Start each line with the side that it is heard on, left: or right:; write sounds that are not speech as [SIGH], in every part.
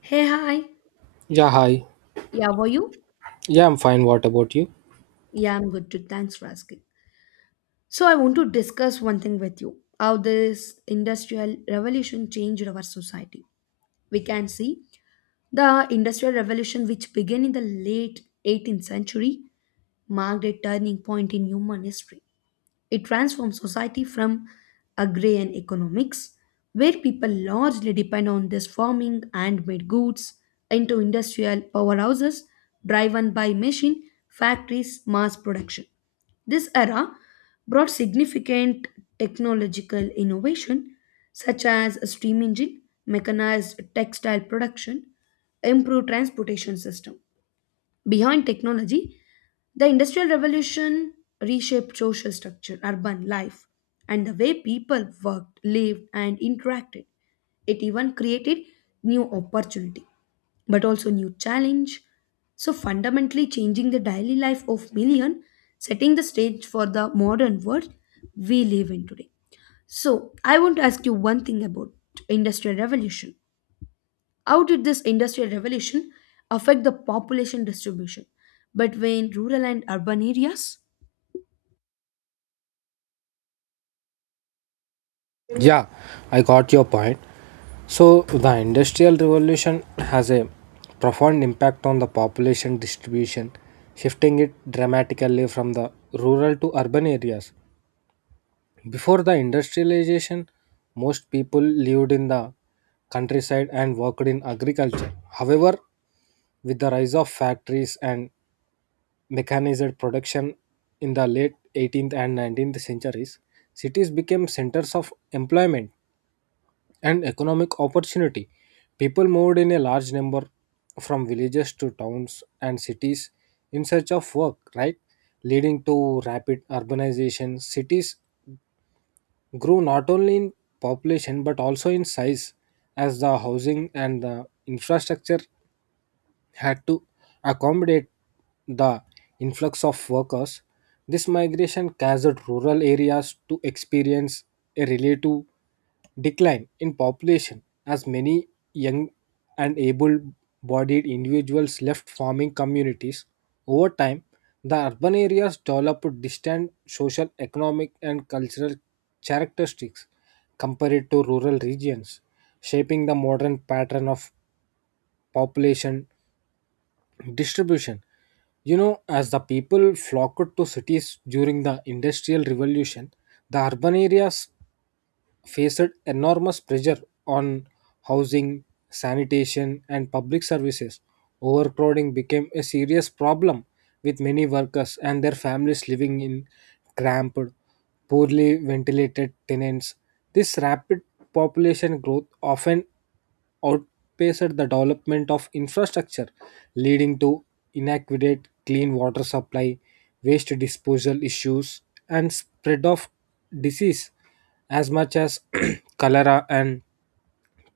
left: Hey, hi.
right: Yeah, hi.
left: Yeah, were you?
right: Yeah, I'm fine. What about you?
left: Yeah, I'm good too. Thanks for asking. So, I want to discuss one thing with you how this industrial revolution changed our society. We can see the industrial revolution, which began in the late 18th century, marked a turning point in human history. It transforms society from agrarian economics, where people largely depend on this farming and made goods, into industrial powerhouses driven by machine, factories, mass production. This era brought significant technological innovation such as a steam engine, mechanized textile production, improved transportation system. Behind technology, the Industrial Revolution reshaped social structure, urban life, and the way people worked, lived, and interacted. It even created new opportunity, but also new challenge. So fundamentally changing the daily life of million, setting the stage for the modern world we live in today. So I want to ask you one thing about Industrial Revolution. How did this industrial revolution affect the population distribution between rural and urban areas?
right: Yeah, I got your point. So, the Industrial Revolution has a profound impact on the population distribution, shifting it dramatically from the rural to urban areas. Before the industrialization, most people lived in the countryside and worked in agriculture. However, with the rise of factories and mechanized production in the late 18th and 19th centuries, cities became centers of employment and economic opportunity. People moved in a large number from villages to towns and cities in search of work, right? Leading to rapid urbanization, cities grew not only in population but also in size as the housing and the infrastructure had to accommodate the influx of workers. This migration caused rural areas to experience a relative decline in population as many young and able bodied individuals left farming communities. Over time, the urban areas developed distinct social, economic, and cultural characteristics compared to rural regions, shaping the modern pattern of population distribution. You know, as the people flocked to cities during the Industrial Revolution, the urban areas faced enormous pressure on housing, sanitation, and public services. Overcrowding became a serious problem, with many workers and their families living in cramped, poorly ventilated tenants. This rapid population growth often outpaced the development of infrastructure, leading to inadequate clean water supply, waste disposal issues, and spread of disease as much as [CLEARS THROAT] cholera and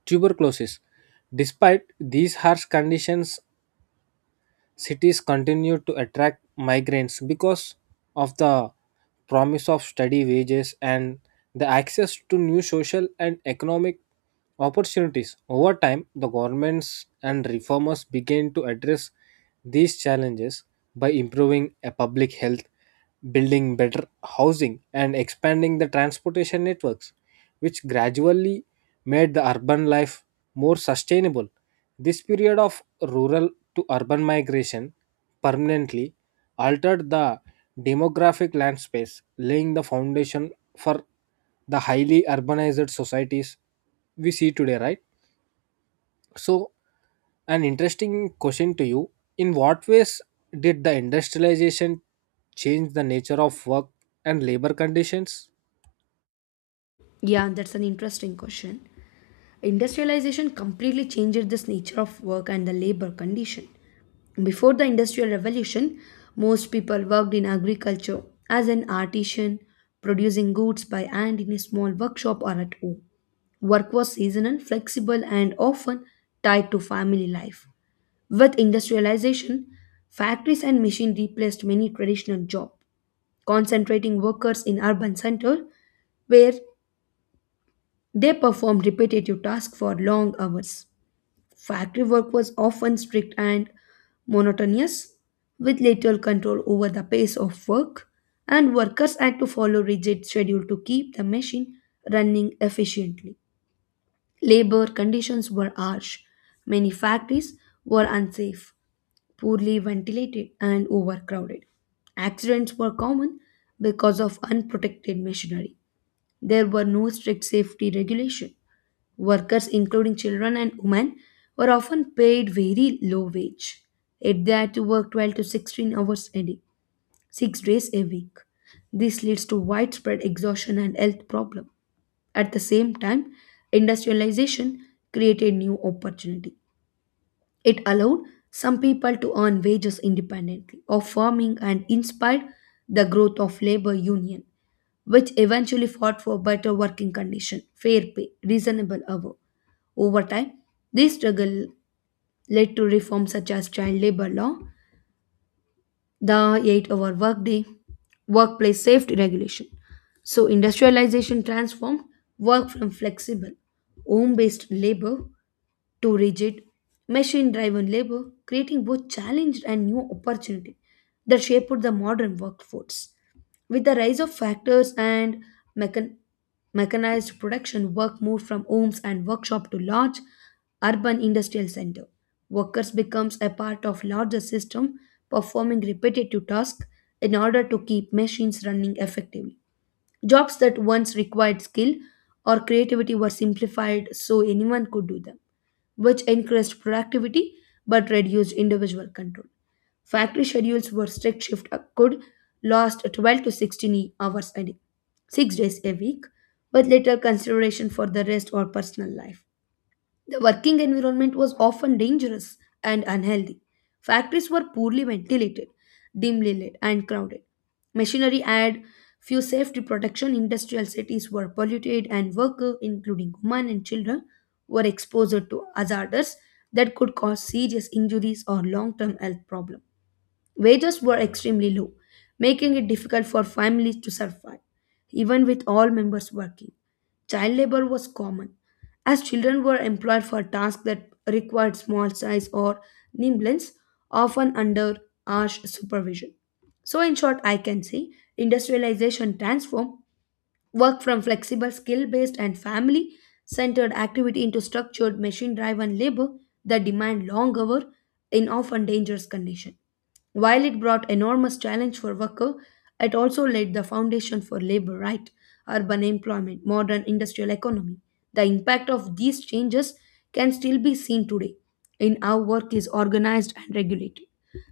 right: tuberculosis. Despite these harsh conditions, cities continue to attract migrants because of the promise of steady wages and the access to new social and economic opportunities. Over time, the governments and reformers began to address these challenges by improving a public health, building better housing, and expanding the transportation networks, which gradually made the urban life more sustainable. This period of rural to urban migration permanently altered the demographic landscape, laying the foundation for the highly urbanized societies we see today, right? So, an interesting question to you: in what ways did the industrialization change the nature of work and labor conditions?
left: Yeah, that's an interesting question. Industrialization completely changed this nature of work and the labor condition. Before the Industrial Revolution, most people worked in agriculture as an artisan, producing goods by hand in a small workshop or at home. Work was seasonal, flexible, and often tied to family life. With industrialization, factories and machines replaced many traditional jobs, concentrating workers in urban centers where they performed repetitive tasks for long hours. Factory work was often strict and monotonous, with little control over the pace of work, and workers had to follow rigid schedule to keep the machine running efficiently. Labor conditions were harsh. Many factories were unsafe, poorly ventilated, and overcrowded. Accidents were common because of unprotected machinery. There were no strict safety regulation. Workers, including children and women, were often paid very low wage. Yet they had to work 12 to 16 hours a day, 6 days a week. This leads to widespread exhaustion and health problem. At the same time, industrialization created new opportunities. It allowed some people to earn wages independently of farming and inspired the growth of labor union, which eventually fought for better working condition, fair pay, reasonable hour. Over time, this struggle led to reforms such as child labor law, the 8-hour workday, workplace safety regulation. So industrialization transformed work from flexible, home-based labor to rigid, machine driven labor, creating both challenge and new opportunity that shaped the modern workforce. With the rise of factors and mechan- mechanized production, work moved from homes and workshop to large urban industrial center. Workers becomes a part of larger system performing repetitive tasks in order to keep machines running effectively. Jobs that once required skill or creativity were simplified so anyone could do them which increased productivity but reduced individual control. Factory schedules were strict shift could last 12 to 16 hours a day, 6 days a week, with little consideration for the rest or personal life. The working environment was often dangerous and unhealthy. Factories were poorly ventilated, dimly lit, and crowded. Machinery had few safety protection. Industrial cities were polluted, and workers, including women and children, were exposed to hazards that could cause serious injuries or long term health problems. Wages were extremely low, making it difficult for families to survive, even with all members working. Child labor was common, as children were employed for tasks that required small size or nimbleness, often under harsh supervision. So, in short, I can say industrialization transformed Work from flexible, skill based, and family centered activity into structured, machine driven labor that demand long hours in often dangerous conditions. While it brought enormous challenge for worker, it also laid the foundation for labor right, urban employment, modern industrial economy. The impact of these changes can still be seen today in how work is organized and regulated.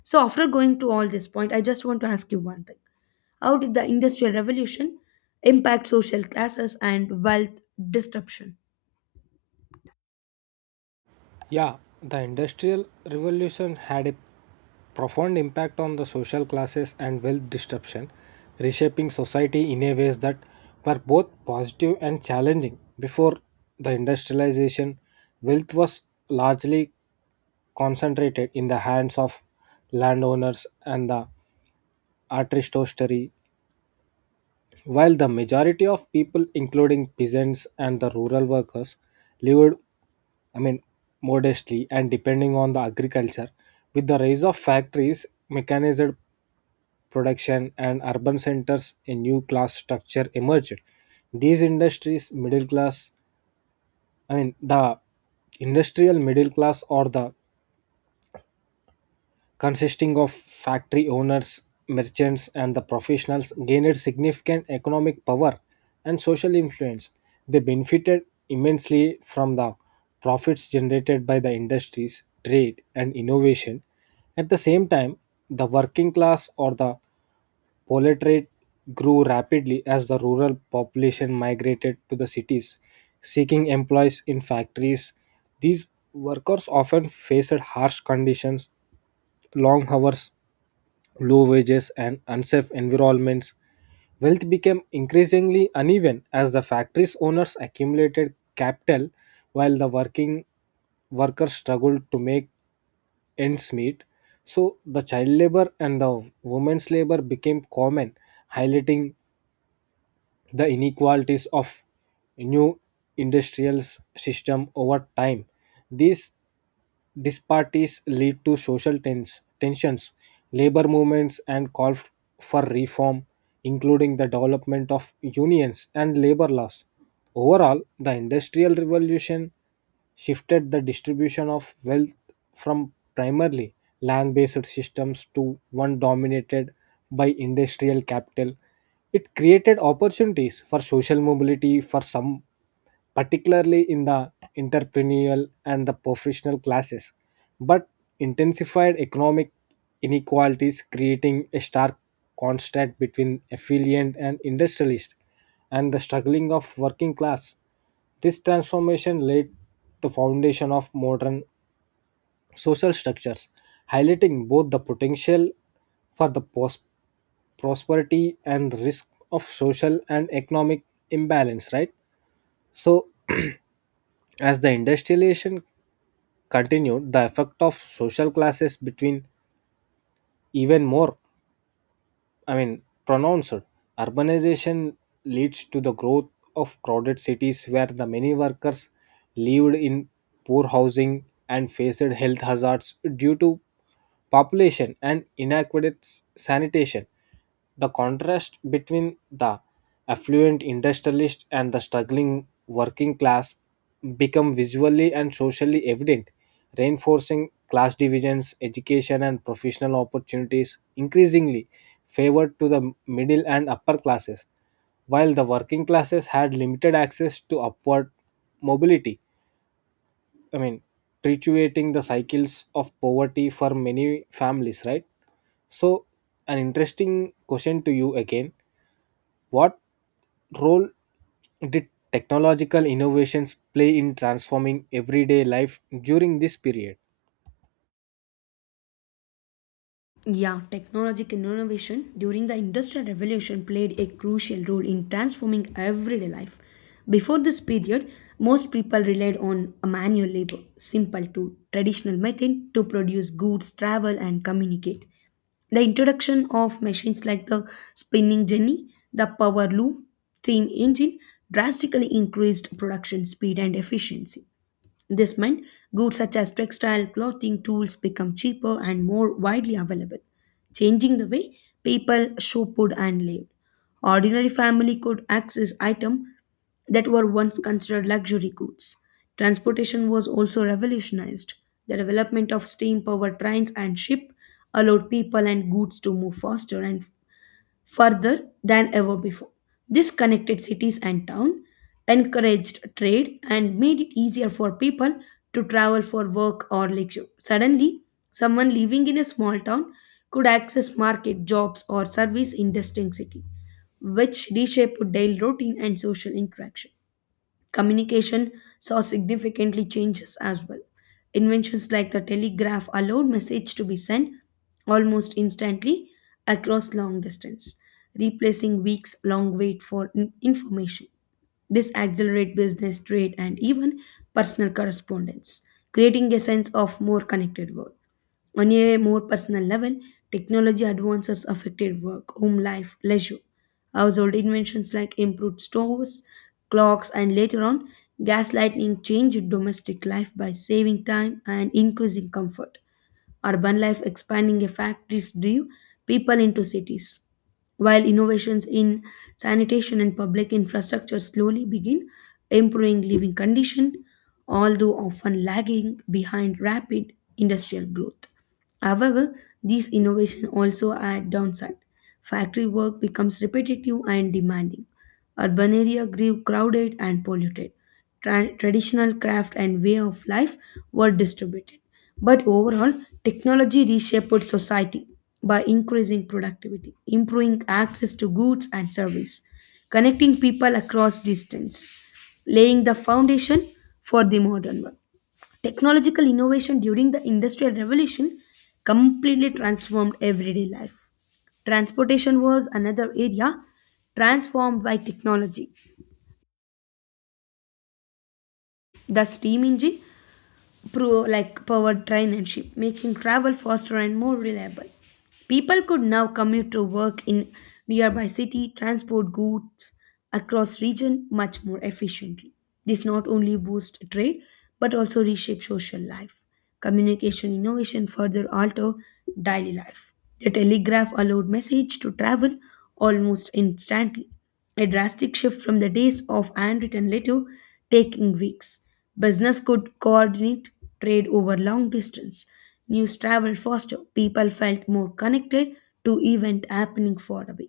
left: So after going to all this point, I just want to ask you one thing. How did the Industrial Revolution impact social classes and wealth disruption?
right: Yeah, the Industrial Revolution had a profound impact on the social classes and wealth disruption, reshaping society in a ways that were both positive and challenging. Before the industrialization, wealth was largely concentrated in the hands of landowners and the artistry, while the majority of people, including peasants and the rural workers, lived, I mean, modestly and depending on the agriculture. With the rise of factories, mechanized production, and urban centers, a new class structure emerged. These industries, middle class, I mean, the industrial middle class, or the consisting of factory owners, merchants, and the professionals gained significant economic power and social influence. They benefited immensely from the profits generated by the industries, trade, and innovation. At the same time, the working class, or the proletariat, grew rapidly as the rural population migrated to the cities, seeking employees in factories. These workers often faced harsh conditions, long hours, low wages, and unsafe environments. Wealth became increasingly uneven as the factory's owners accumulated capital while the working workers struggled to make ends meet. So the child labor and the women's labor became common, highlighting the inequalities of new industrial system. Over time, these disparities lead to social tensions, labor movements, and call for reform, including the development of unions and labor laws. Overall, the Industrial Revolution shifted the distribution of wealth from primarily land based systems to one dominated by industrial capital. It created opportunities for social mobility for some, particularly in the entrepreneurial and the professional classes, but intensified economic inequalities, creating a stark contrast between affluent and industrialist and the struggling of working class. This transformation laid the foundation of modern social structures, highlighting both the potential for the prosperity and risk of social and economic imbalance, right? So, as the industrialization continued, the effect of social classes between even more, I mean, pronounced. Urbanization leads to the growth of crowded cities where the many workers lived in poor housing and faced health hazards due to population and inadequate sanitation. The contrast between the affluent industrialist and the struggling working class become visually and socially evident, reinforcing class divisions. Education and professional opportunities increasingly favored to the middle and upper classes, while the working classes had limited access to upward mobility, I mean, perpetuating the cycles of poverty for many families, right? So, an interesting question to you again. What role did technological innovations play in transforming everyday life during this period?
left: Yeah, technological innovation during the Industrial Revolution played a crucial role in transforming everyday life. Before this period, most people relied on manual labor, simple to traditional method to produce goods, travel, and communicate. The introduction of machines like the spinning jenny, the power loom, steam engine drastically increased production speed and efficiency. This meant goods such as textile, clothing, tools become cheaper and more widely available, changing the way people shop food and lived. Ordinary family could access items that were once considered luxury goods. Transportation was also revolutionized. The development of steam powered trains and ship allowed people and goods to move faster and further than ever before. This connected cities and town, encouraged trade, and made it easier for people to travel for work or leisure. Suddenly, someone living in a small town could access market, jobs, or service in distant city, which reshaped daily routine and social interaction. Communication saw significantly changes as well. Inventions like the telegraph allowed message to be sent almost instantly across long distance, replacing weeks long wait for information. This accelerated business, trade, and even personal correspondence, creating a sense of more connected world. On a more personal level, technology advances affected work, home life, leisure. Household inventions like improved stoves, clocks, and later on, gas lighting changed domestic life by saving time and increasing comfort. Urban life expanding a factories drive people into cities, while innovations in sanitation and public infrastructure slowly begin improving living condition, although often lagging behind rapid industrial growth. However, these innovations also add downside. Factory work becomes repetitive and demanding Urban area grew crowded and polluted. Traditional craft and way of life were distributed. But overall, technology reshaped society by increasing productivity, improving access to goods and service, connecting people across distance, laying the foundation for the modern world. Technological innovation during the Industrial Revolution completely transformed everyday life. Transportation was another area transformed by technology. The steam engine like powered train and ship, making travel faster and more reliable. People could now commute to work in nearby city, transport goods across region much more efficiently. This not only boost trade but also reshape social life. Communication innovation further alter daily life. The telegraph allowed message to travel almost instantly a drastic shift from the days of handwritten letter taking weeks. Business could coordinate trade over long distance. News traveled faster. People felt more connected to event happening far away.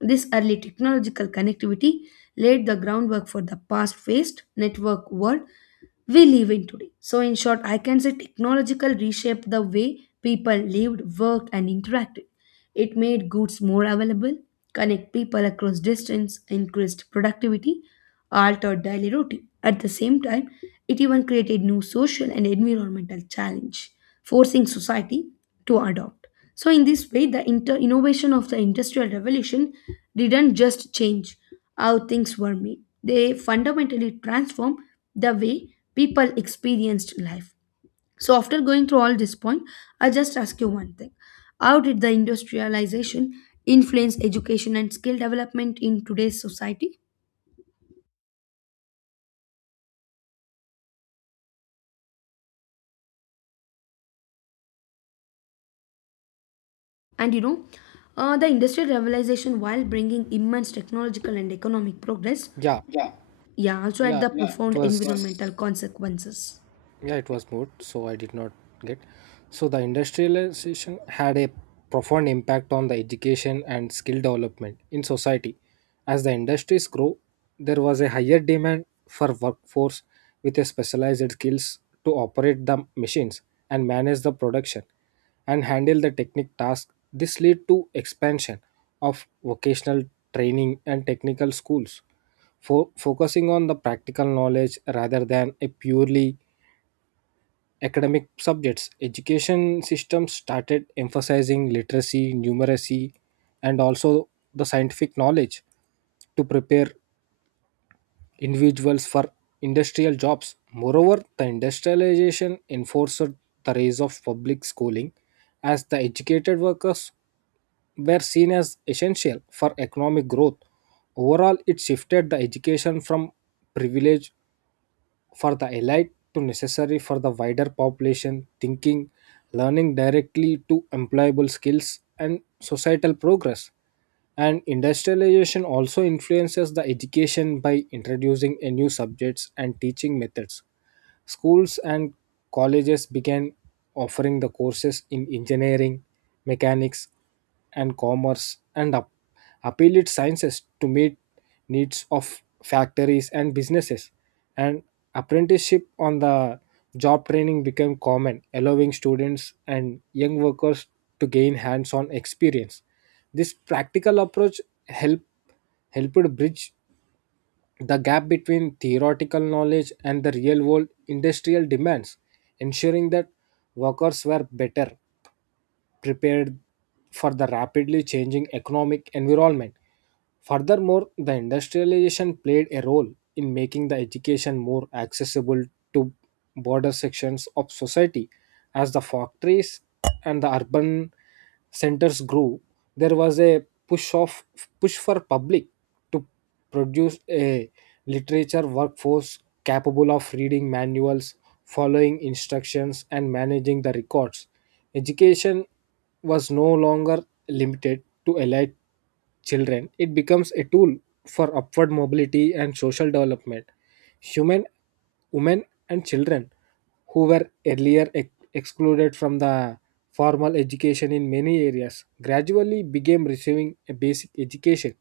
left: This early technological connectivity laid the groundwork for the past-faced network world we live in today. So, in short, I can say technological reshaped the way people lived, worked, and interacted. It made goods more available, connect people across distance, increased productivity, altered daily routine. At the same time, it even created new social and environmental challenge, forcing society to adopt. So, in this way, the innovation of the industrial revolution didn't just change how things were made; they fundamentally transformed the way people experienced life. So, after going through all this point, I just ask you one thing How did the industrialization influence education and skill development in today's society? And the industrial revolution, while bringing immense technological and economic progress,
right: Yeah,
left: yeah, also had
right: yeah,
left: the
right: it
left: profound
right: was
left: environmental consequences.
right: yeah it was mood, so I did not get. So the industrialization had a profound impact on the education and skill development in society. As the industries grow, there was a higher demand for workforce with a specialized skills to operate the machines and manage the production and handle the technical tasks. This led to expansion of vocational training and technical schools for focusing on the practical knowledge rather than a purely academic subjects. Education systems started emphasizing literacy, numeracy, and also the scientific knowledge to prepare individuals for industrial jobs. Moreover, the industrialization enforced the rise of public schooling as the educated workers were seen as essential for economic growth. Overall, it shifted the education from privilege for the elite to necessary for the wider population, thinking learning directly to employable skills and societal progress. And industrialization also influences the education by introducing a new subjects and teaching methods. Schools and colleges began offering the courses in engineering, mechanics, and commerce, and applied sciences to meet needs of factories and businesses. And apprenticeship on the job training became common, allowing students and young workers to gain hands-on experience. This practical approach helped helped bridge the gap between theoretical knowledge and the real world industrial demands, ensuring that workers were better prepared for the rapidly changing economic environment. Furthermore, the industrialization played a role in making the education more accessible to broader sections of society. As the factories and the urban centers grew, there was a push for public to produce a literature workforce capable of reading manuals, following instructions, and managing the records. Education was no longer limited to elite children; it becomes a tool for upward mobility and social development. Human, women, and children who were earlier excluded from the formal education in many areas gradually began receiving a basic education,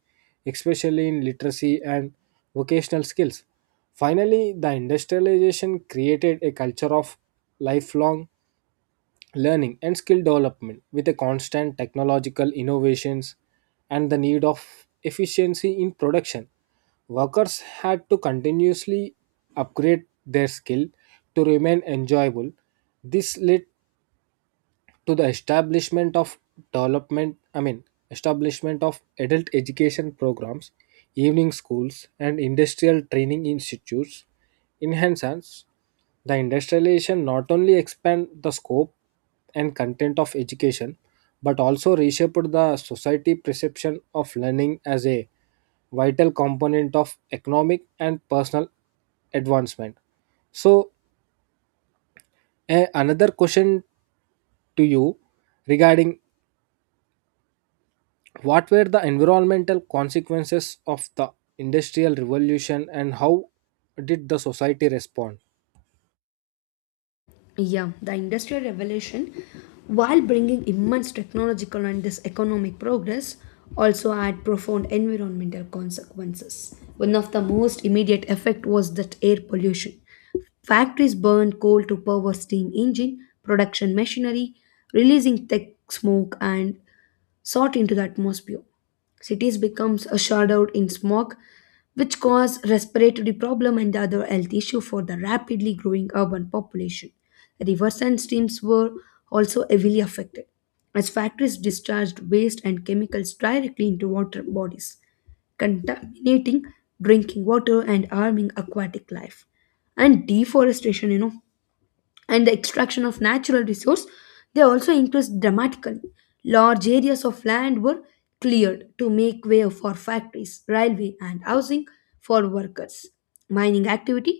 right: especially in literacy and vocational skills. Finally, the industrialization created a culture of lifelong learning and skill development. With a constant technological innovations and the need of efficiency in production, workers had to continuously upgrade their skill to remain enjoyable. This led to the establishment of development I mean, establishment of adult education programs, evening schools, and industrial training institutes. In Hansans, the industrialization not only expand the scope and content of education but also reshaped the society perception of learning as a vital component of economic and personal advancement. So, another question to you regarding: what were the environmental consequences of the Industrial Revolution and how did the society respond?
left: Yeah, the Industrial Revolution, while bringing immense technological and this economic progress, also had profound environmental consequences. One of the most immediate effect was that air pollution. Factories burned coal to power steam engine production machinery, releasing thick smoke and sought into the atmosphere. Cities becomes a shrouded in smog, which cause respiratory problem and other health issue for the rapidly growing urban population. Rivers and streams were also heavily affected, as factories discharged waste and chemicals directly into water bodies, contaminating drinking water and harming aquatic life. And deforestation, and the extraction of natural resource they also increased dramatically large areas of land were cleared to make way for factories railway and housing for workers mining activity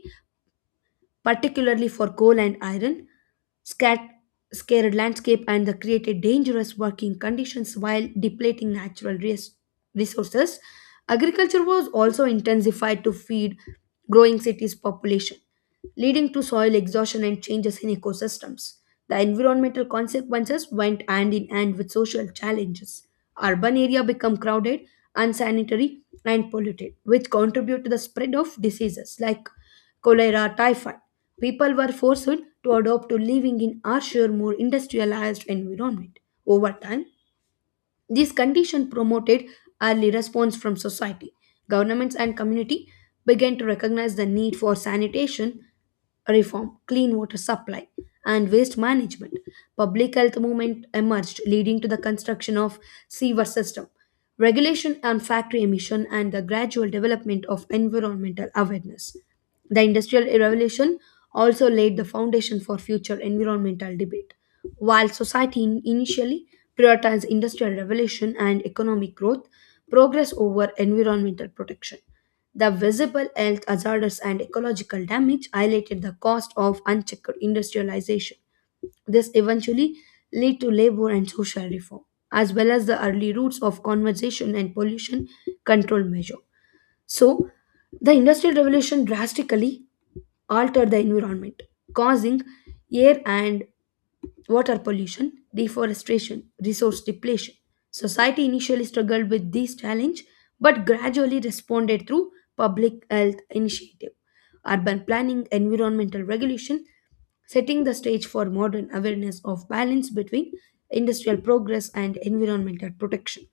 left: particularly for coal and iron, scat- scarred landscape and the created dangerous working conditions while depleting natural resources. Agriculture was also intensified to feed growing cities' population, leading to soil exhaustion and changes in ecosystems. The environmental consequences went hand in hand with social challenges. Urban area become crowded, unsanitary, and polluted, which contribute to the spread of diseases like cholera, typhoid. People were forced to adopt to living in harsher, more industrialized environment. Over time, this condition promoted early response from society. Governments and community began to recognize the need for sanitation reform, clean water supply, and waste management. Public health movement emerged, leading to the construction of sewer system, regulation on factory emission, and the gradual development of environmental awareness. The Industrial Revolution also laid the foundation for future environmental debate. While society initially prioritized industrial revolution and economic growth, progress over environmental protection. The visible health hazards and ecological damage highlighted the cost of unchecked industrialization. This eventually led to labor and social reform, as well as the early roots of conservation and pollution control measure. So, the Industrial Revolution drastically altered the environment, causing air and water pollution, deforestation, resource depletion. Society initially struggled with these challenges but gradually responded through public health initiative, urban planning, environmental regulation, setting the stage for modern awareness of balance between industrial progress and environmental protection.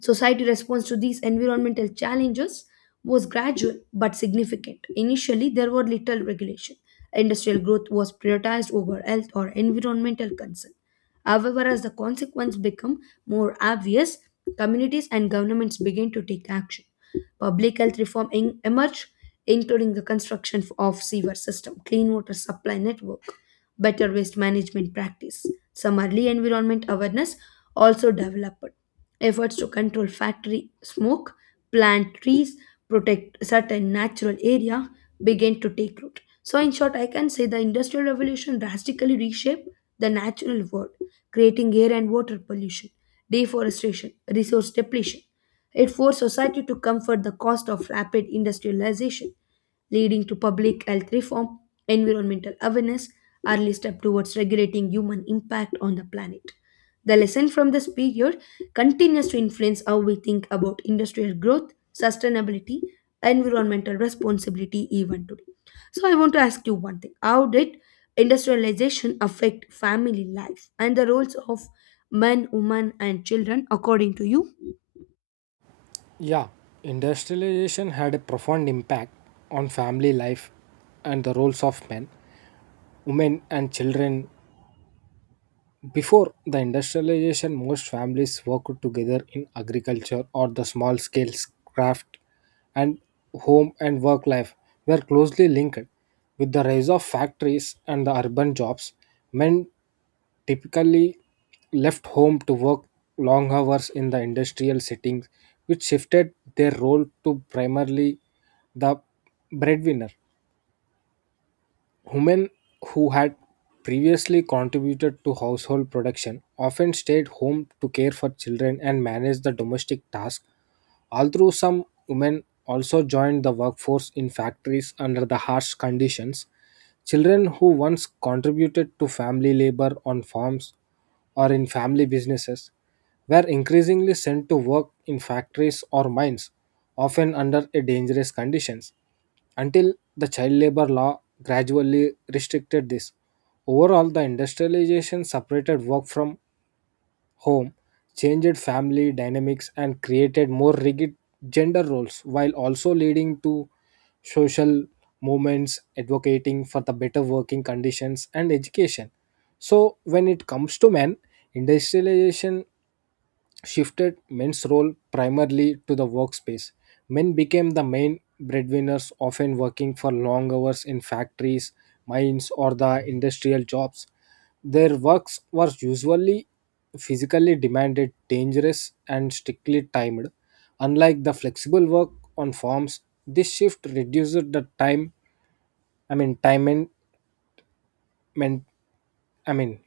left: Society response to these environmental challenges was gradual but significant. Initially, there were little regulation. Industrial growth was prioritized over health or environmental concern. However, as the consequence become more obvious, communities and governments began to take action. Public health reform emerged, including the construction of sewer system, clean water supply network, better waste management practice. Some early environment awareness also developed. Efforts to control factory smoke, plant trees, protect certain natural area began to take root. So in short, I can say the industrial revolution drastically reshaped the natural world, creating air and water pollution, deforestation, resource depletion. It forced society to comfort the cost of rapid industrialization leading to public health reform, environmental awareness, early step towards regulating human impact on the planet. The lesson from this period continues to influence how we think about industrial growth, sustainability, environmental responsibility even today. So I want to ask you one thing. How did industrialization affect family life and the roles of men, women and children according to you?
right: Yeah, industrialization had a profound impact on family life and the roles of men, women, and children. Before the industrialization, most families worked together in agriculture or the small scale craft, and home and work life were closely linked. With the rise of factories and the urban jobs, men typically left home to work long hours in the industrial settings, which shifted their role to primarily the breadwinner. Women who had previously contributed to household production often stayed home to care for children and manage the domestic tasks, although some women also joined the workforce in factories under the harsh conditions. Children who once contributed to family labor on farms or in family businesses were increasingly sent to work in factories or mines, often under a dangerous conditions until the child labor law gradually restricted this. Overall, the industrialization separated work from home, changed family dynamics, and created more rigid gender roles while also leading to social movements advocating for the better working conditions and education. So, when it comes to men, industrialization shifted men's role primarily to the workspace. Men became the main breadwinners, often working for long hours in factories, mines, or the industrial jobs. Their works were usually physically demanded, dangerous, and strictly timed. Unlike the flexible work on farms, this shift reduced the time, I mean, time and, men- I mean,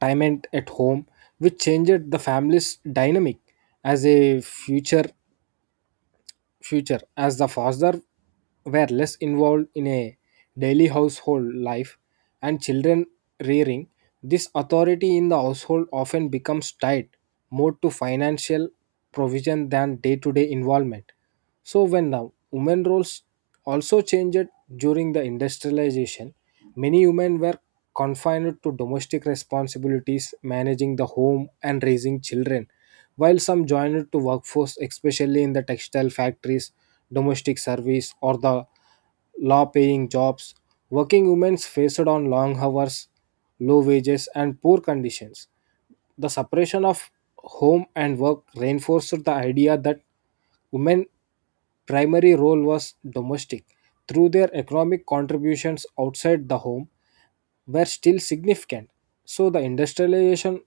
right: time and at home, which changed the family's dynamic as a future as the fathers were less involved in a daily household life and children rearing. This authority in the household often becomes tied more to financial provision than day-to-day involvement. So when the women roles also changed during the industrialization, many women were confined to domestic responsibilities, managing the home and raising children, while some joined to workforce, especially in the textile factories, domestic service, or the law paying jobs. Working women faced on long hours, low wages, and poor conditions. The separation of home and work reinforced the idea that women's primary role was domestic, through their economic contributions outside the home were still significant. So the industrialization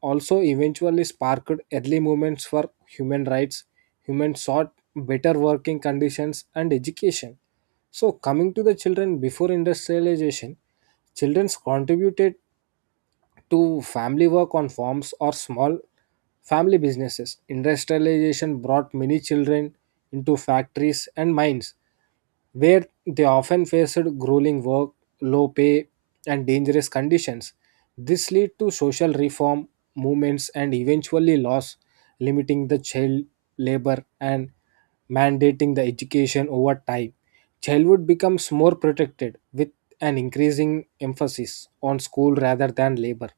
right: also eventually sparked early movements for human rights. Humans sought better working conditions and education. So coming to the children, before industrialization, children contributed to family work on farms or small family businesses. Industrialization brought many children into factories and mines, where they often faced grueling work, low pay, and dangerous conditions. This led to social reform movements and eventually laws limiting the child labor and mandating the education over time. Childhood becomes more protected with an increasing emphasis on school rather than labor.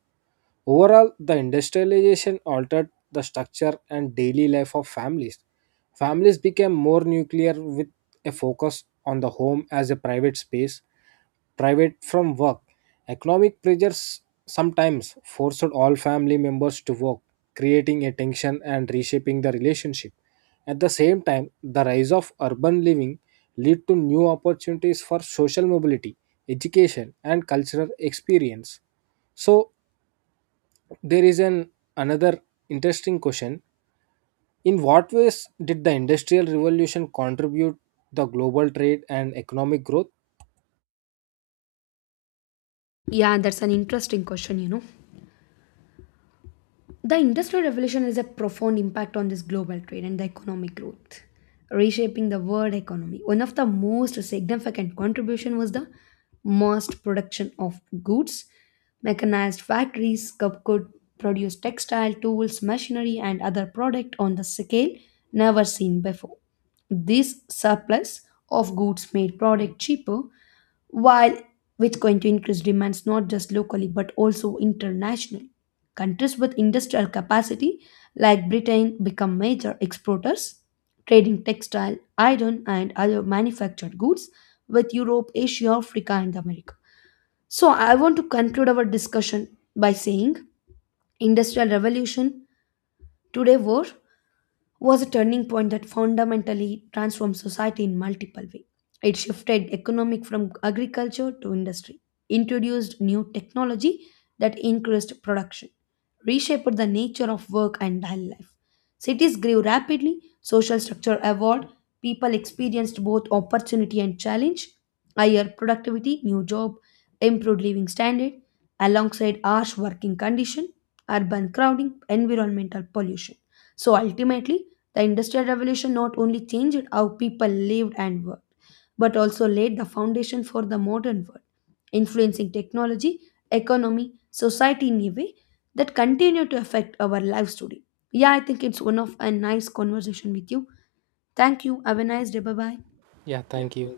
right: Overall, the industrialization altered the structure and daily life of families. Families became more nuclear, with a focus on the home as a private space, private from work. Economic pressures sometimes forced all family members to work, creating a tension and reshaping the relationship. At the same time, the rise of urban living lead to new opportunities for social mobility, education, and cultural experience. So, there is an another interesting question. In what ways did the industrial revolution contribute the global trade and economic growth?
left: Yeah, that's an interesting question. The Industrial Revolution has a profound impact on this global trade and the economic growth, reshaping the world economy. One of the most significant contribution was the mass production of goods. Mechanized factories could produce textile tools, machinery, and other product on the scale never seen before. This surplus of goods made product cheaper while which going to increase demands not just locally but also internationally. Countries with industrial capacity like Britain become major exporters, trading textile, iron, and other manufactured goods with Europe, Asia, Africa, and America. So I want to conclude our discussion by saying industrial revolution today war was a turning point that fundamentally transformed society in multiple ways. It shifted economic from agriculture to industry, introduced new technology that increased production, reshaped the nature of work and daily life. Cities grew rapidly, social structure evolved, people experienced both opportunity and challenge, higher productivity, new job, improved living standard, alongside harsh working condition, urban crowding, environmental pollution. So ultimately, the Industrial Revolution not only changed how people lived and worked, but also laid the foundation for the modern world, influencing technology, economy, society in a way that continue to affect our lives today. Yeah, I think it's one of a nice conversation with you. Thank you. Have a nice day. Bye bye.
right: Yeah, thank you.